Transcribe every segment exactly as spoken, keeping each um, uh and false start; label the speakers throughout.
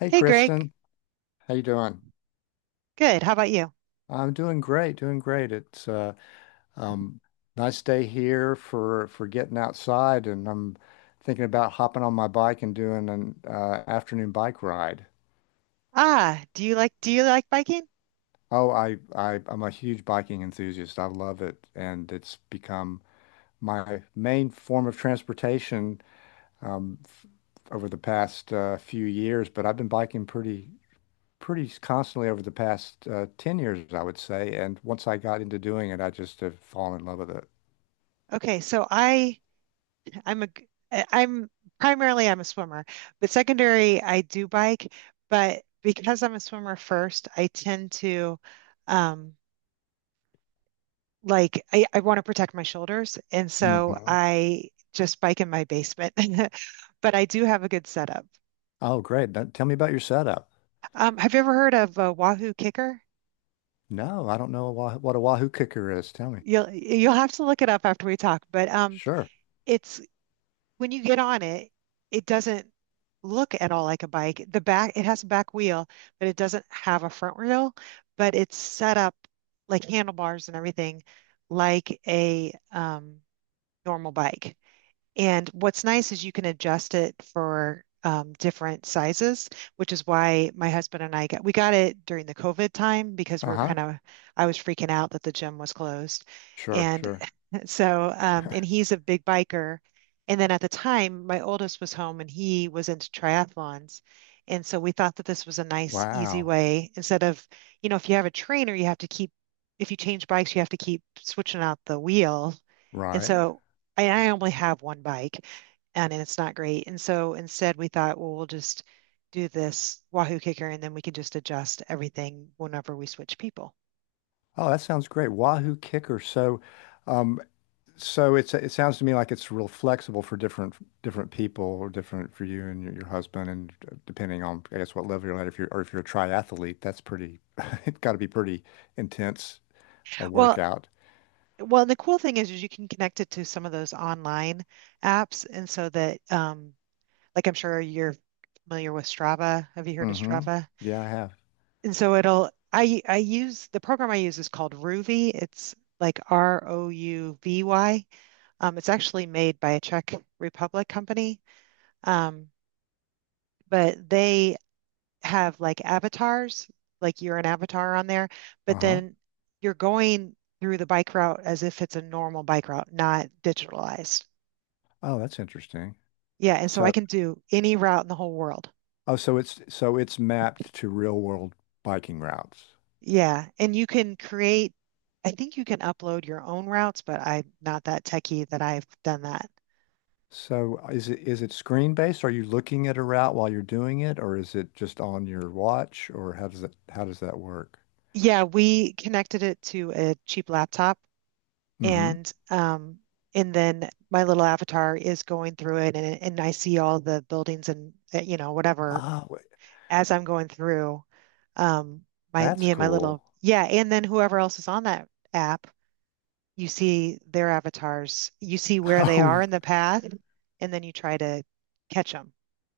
Speaker 1: Hey
Speaker 2: Hey Greg,
Speaker 1: Kristen, how you doing?
Speaker 2: good. How about you?
Speaker 1: I'm doing great, doing great. It's uh, um, Nice day here for for getting outside, and I'm thinking about hopping on my bike and doing an uh, afternoon bike ride.
Speaker 2: Ah, do you like do you like biking?
Speaker 1: Oh, I, I I'm a huge biking enthusiast. I love it, and it's become my main form of transportation um, f over the past uh, few years. But I've been biking pretty pretty constantly over the past uh, ten years, I would say. And once I got into doing it, I just have fallen in love with it.
Speaker 2: Okay, so I I'm a g- I- I'm primarily I'm a swimmer, but secondary I do bike, but because I'm a swimmer first, I tend to um like I, I want to protect my shoulders and so
Speaker 1: Mhm.
Speaker 2: I just bike in my basement. But I do have a good setup.
Speaker 1: Oh, great. Now, tell me about your setup.
Speaker 2: Um, have you ever heard of a Wahoo Kicker?
Speaker 1: No, I don't know wha- what a Wahoo cooker is. Tell me.
Speaker 2: You'll you'll have to look it up after we talk, but um
Speaker 1: Sure.
Speaker 2: it's when you get on it, it doesn't look at all like a bike. The back, it has a back wheel, but it doesn't have a front wheel, but it's set up like handlebars and everything like a um, normal bike. And what's nice is you can adjust it for um, different sizes, which is why my husband and I got we got it during the COVID time because we were
Speaker 1: Uh-huh.
Speaker 2: kind of I was freaking out that the gym was closed,
Speaker 1: Sure,
Speaker 2: and
Speaker 1: sure.
Speaker 2: so um, and he's a big biker, and then at the time my oldest was home and he was into triathlons, and so we thought that this was a nice easy
Speaker 1: Wow.
Speaker 2: way instead of you know if you have a trainer you have to keep if you change bikes you have to keep switching out the wheel. And
Speaker 1: Right.
Speaker 2: so and I only have one bike and it's not great. And so instead we thought, well, we'll just do this Wahoo kicker and then we can just adjust everything whenever we switch people.
Speaker 1: Oh, that sounds great. Wahoo kicker. So, um, So it's it sounds to me like it's real flexible for different different people or different for you and your, your husband and uh, depending on I guess what level you're at if you're or if you're a triathlete, that's pretty it's got to be pretty intense a
Speaker 2: Well,
Speaker 1: workout.
Speaker 2: well, the cool thing is, is you can connect it to some of those online apps and so that um like I'm sure you're familiar with Strava. Have you heard of
Speaker 1: Mm-hmm.
Speaker 2: Strava?
Speaker 1: Yeah, I have.
Speaker 2: And so it'll I I use the program I use is called Rouvy. It's like R O U V Y. Um, it's actually made by a Czech Republic company. Um, but they have like avatars, like you're an avatar on there, but
Speaker 1: Uh-huh.
Speaker 2: then you're going through the bike route as if it's a normal bike route, not digitalized.
Speaker 1: Oh, that's interesting.
Speaker 2: Yeah, and so I
Speaker 1: So
Speaker 2: can do any route in the whole world.
Speaker 1: oh so it's so it's mapped to real world biking routes.
Speaker 2: Yeah, and you can create, I think you can upload your own routes, but I'm not that techie that I've done that.
Speaker 1: So uh, is it is it screen based? Are you looking at a route while you're doing it, or is it just on your watch, or how does that how does that work?
Speaker 2: Yeah, we connected it to a cheap laptop
Speaker 1: Mm-hmm.
Speaker 2: and um, and then my little avatar is going through it, and and I see all the buildings and uh, you know whatever
Speaker 1: Ah,
Speaker 2: as I'm going through. Um, my
Speaker 1: that's
Speaker 2: me and my little
Speaker 1: cool.
Speaker 2: yeah, and then whoever else is on that app, you see their avatars, you see where they
Speaker 1: Oh,
Speaker 2: are in the path, and then you try to catch them.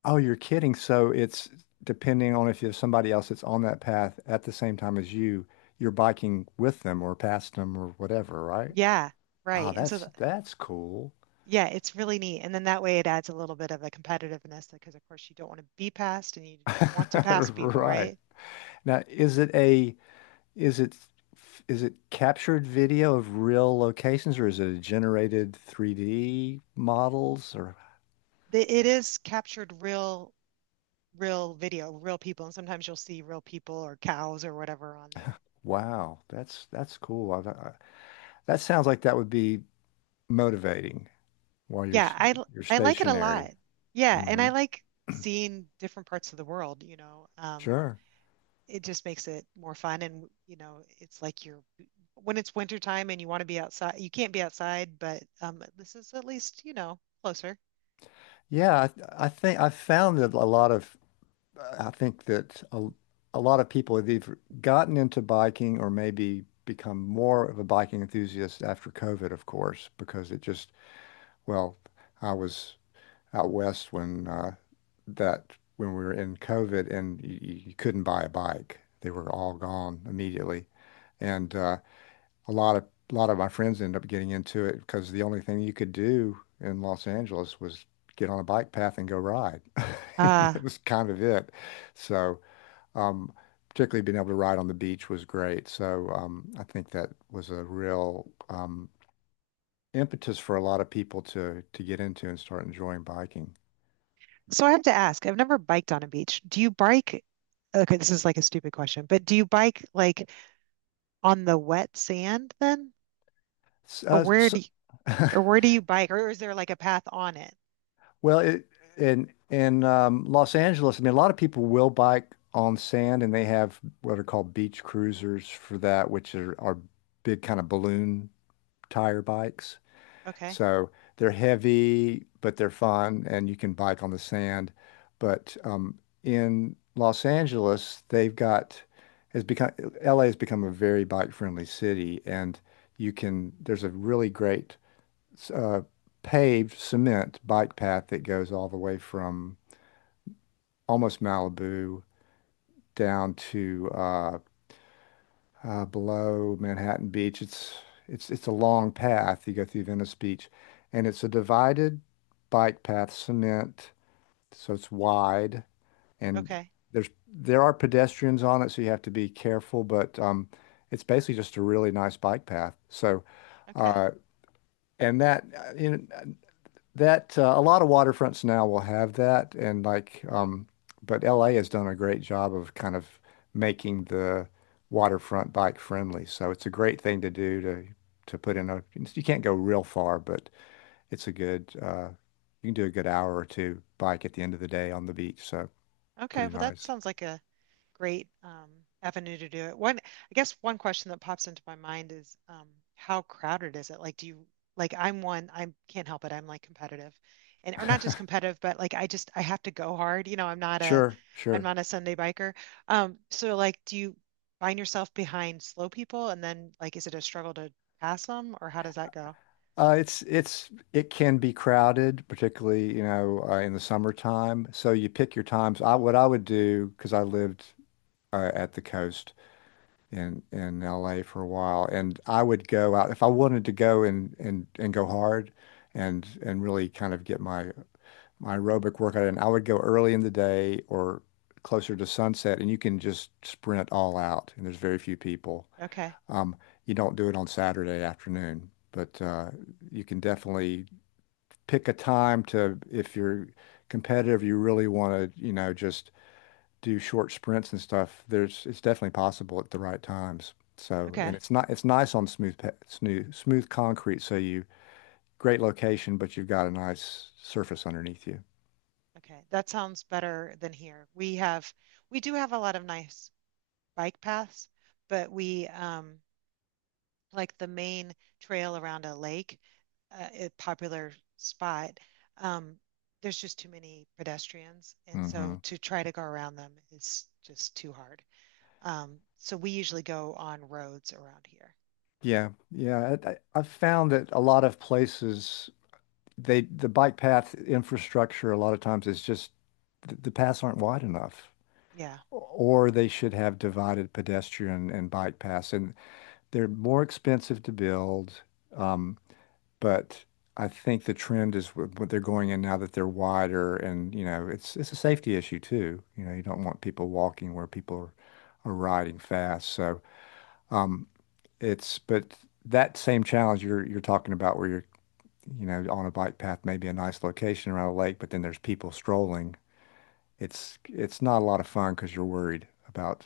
Speaker 1: oh, you're kidding. So it's depending on if you have somebody else that's on that path at the same time as you, you're biking with them or past them or whatever, right?
Speaker 2: Yeah, right.
Speaker 1: Ah,
Speaker 2: And so
Speaker 1: that's
Speaker 2: the,
Speaker 1: that's cool.
Speaker 2: yeah, it's really neat. And then that way it adds a little bit of a competitiveness because of course you don't want to be passed and you want to pass people,
Speaker 1: Right.
Speaker 2: right?
Speaker 1: Now, is it a is it is it captured video of real locations, or is it a generated three D models? Or
Speaker 2: they, it is captured real, real video, real people, and sometimes you'll see real people or cows or whatever on there.
Speaker 1: wow, that's that's cool. I've, I, that sounds like that would be motivating while you're
Speaker 2: Yeah,
Speaker 1: s-
Speaker 2: I l-
Speaker 1: you're
Speaker 2: I like it a lot.
Speaker 1: stationary.
Speaker 2: Yeah, and
Speaker 1: hmm
Speaker 2: I like seeing different parts of the world, you know. Um,
Speaker 1: Sure.
Speaker 2: it just makes it more fun and you know, it's like you're when it's winter time and you want to be outside, you can't be outside, but um this is at least, you know, closer.
Speaker 1: Yeah, I, th- I think I found that a lot of I think that a, a lot of people have either gotten into biking or maybe become more of a biking enthusiast after COVID, of course, because it just well, I was out west when uh, that when we were in COVID, and you, you couldn't buy a bike. They were all gone immediately. And uh, a lot of a lot of my friends ended up getting into it because the only thing you could do in Los Angeles was get on a bike path and go ride. You know,
Speaker 2: Uh,
Speaker 1: that was kind of it. So, um, Particularly being able to ride on the beach was great. So, um, I think that was a real um, impetus for a lot of people to to get into and start enjoying biking.
Speaker 2: so I have to ask, I've never biked on a beach. Do you bike? Okay, this is like a stupid question, but do you bike like on the wet sand then?
Speaker 1: S-
Speaker 2: Or
Speaker 1: uh,
Speaker 2: where
Speaker 1: s
Speaker 2: do you, or where do you bike? Or is there like a path on it?
Speaker 1: Well, it, in in um, Los Angeles, I mean, a lot of people will bike on sand, and they have what are called beach cruisers for that, which are, are big kind of balloon tire bikes.
Speaker 2: Okay.
Speaker 1: So they're heavy, but they're fun, and you can bike on the sand. But um, in Los Angeles, they've got has become L A has become a very bike friendly city, and you can there's a really great s- uh, paved cement bike path that goes all the way from almost Malibu down to uh, uh, below Manhattan Beach. It's it's it's a long path. You go through Venice Beach, and it's a divided bike path, cement, so it's wide, and
Speaker 2: Okay.
Speaker 1: there's there are pedestrians on it, so you have to be careful. But um, it's basically just a really nice bike path. So,
Speaker 2: Okay.
Speaker 1: uh, and that uh, you know, That uh, a lot of waterfronts now will have that, and like, um, but L A has done a great job of kind of making the waterfront bike friendly. So it's a great thing to do to to put in a. You can't go real far, but it's a good. Uh, you can do a good hour or two bike at the end of the day on the beach. So
Speaker 2: Okay.
Speaker 1: pretty
Speaker 2: Well, that
Speaker 1: nice.
Speaker 2: sounds like a great um, avenue to do it. One, I guess one question that pops into my mind is um, how crowded is it? Like, do you like I'm one, I can't help it. I'm like competitive and or not just competitive, but like I just I have to go hard. You know, I'm not a
Speaker 1: Sure,
Speaker 2: I'm
Speaker 1: sure.
Speaker 2: not a Sunday biker. Um, so like do you find yourself behind slow people and then like is it a struggle to pass them or how does that go?
Speaker 1: Uh, it's it's it can be crowded, particularly, you know, uh, in the summertime. So you pick your times. I what I would do because I lived uh, at the coast in in L A for a while, and I would go out if I wanted to go and and and go hard, and and really kind of get my my aerobic workout in. I would go early in the day or closer to sunset, and you can just sprint all out, and there's very few people.
Speaker 2: Okay.
Speaker 1: Um, you don't do it on Saturday afternoon, but uh, you can definitely pick a time to if you're competitive, you really want to, you know, just do short sprints and stuff, there's it's definitely possible at the right times. So, and
Speaker 2: Okay.
Speaker 1: it's not it's nice on smooth pa- smooth smooth concrete. So you great location, but you've got a nice surface underneath you.
Speaker 2: Okay. That sounds better than here. We have we do have a lot of nice bike paths, but we um like the main trail around a lake, uh, a popular spot, um, there's just too many pedestrians, and
Speaker 1: hmm
Speaker 2: so to try to go around them is just too hard. Um, so we usually go on roads around here.
Speaker 1: Yeah, yeah. I, I- I've found that a lot of places they the bike path infrastructure a lot of times is just the, the paths aren't wide enough.
Speaker 2: Yeah,
Speaker 1: Or they should have divided pedestrian and bike paths, and they're more expensive to build. Um, but I think the trend is what what they're going in now, that they're wider, and you know it's it's a safety issue too. You know, you don't want people walking where people are, are riding fast. So um, it's but that same challenge you're you're talking about where you're you know on a bike path, maybe a nice location around a lake, but then there's people strolling. It's it's not a lot of fun because you're worried about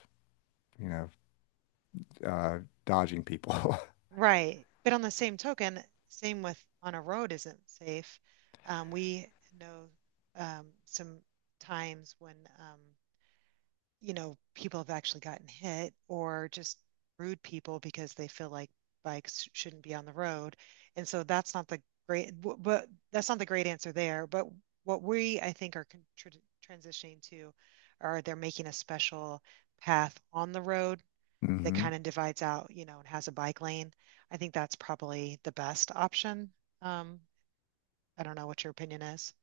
Speaker 1: you know uh, dodging people.
Speaker 2: right. But on the same token, same with on a road isn't safe. Um, we know um, some times when um, you know, people have actually gotten hit or just rude people because they feel like bikes shouldn't be on the road. And so that's not the great, but that's not the great answer there. But what we, I think, are con transitioning to are they're making a special path on the road that
Speaker 1: hmm
Speaker 2: kind of divides out, you know, and has a bike lane. I think that's probably the best option. Um, I don't know what your opinion is.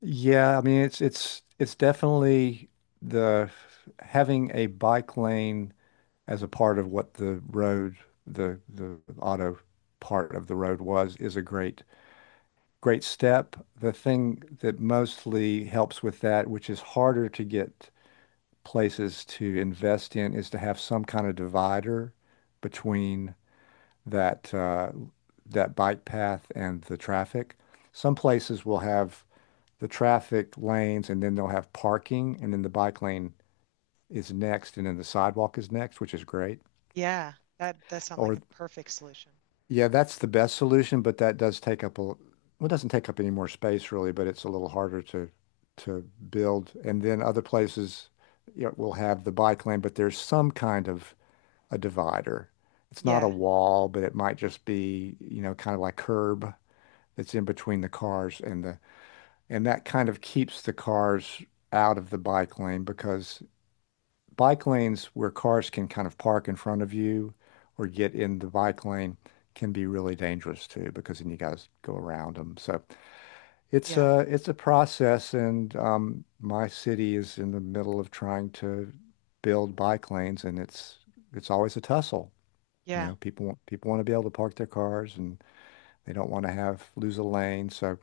Speaker 1: Yeah, I mean it's it's it's definitely the having a bike lane as a part of what the road, the the auto part of the road was is a great great step. The thing that mostly helps with that, which is harder to get places to invest in, is to have some kind of divider between that uh, that bike path and the traffic. Some places will have the traffic lanes, and then they'll have parking, and then the bike lane is next, and then the sidewalk is next, which is great.
Speaker 2: Yeah, that that sounds like
Speaker 1: Or
Speaker 2: a perfect solution.
Speaker 1: Yeah, that's the best solution, but that does take up a well, it doesn't take up any more space really, but it's a little harder to to build. And then other places, you know, will have the bike lane, but there's some kind of a divider. It's not a
Speaker 2: Yeah,
Speaker 1: wall, but it might just be, you know, kind of like curb that's in between the cars and the and that kind of keeps the cars out of the bike lane, because bike lanes where cars can kind of park in front of you or get in the bike lane can be really dangerous too, because then you got to go around them. So it's
Speaker 2: yeah,
Speaker 1: a it's a process, and um, my city is in the middle of trying to build bike lanes, and it's it's always a tussle. You
Speaker 2: yeah,
Speaker 1: know, people want people want to be able to park their cars, and they don't want to have lose a lane. So,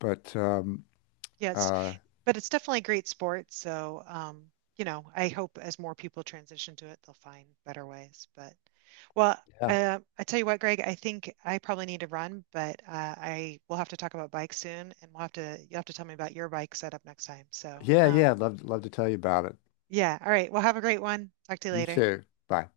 Speaker 1: but um,
Speaker 2: yeah. It's
Speaker 1: uh,
Speaker 2: But it's definitely a great sport. So, um, you know, I hope as more people transition to it, they'll find better ways. But, well,
Speaker 1: yeah,
Speaker 2: uh, I tell you what, Greg, I think I probably need to run, but uh, I will have to talk about bikes soon, and we'll have to you'll have to tell me about your bike setup next time. So,
Speaker 1: yeah,
Speaker 2: um,
Speaker 1: yeah. I'd love love to tell you about it.
Speaker 2: yeah, all right. Well, have a great one. Talk to you
Speaker 1: You
Speaker 2: later.
Speaker 1: too. Bye.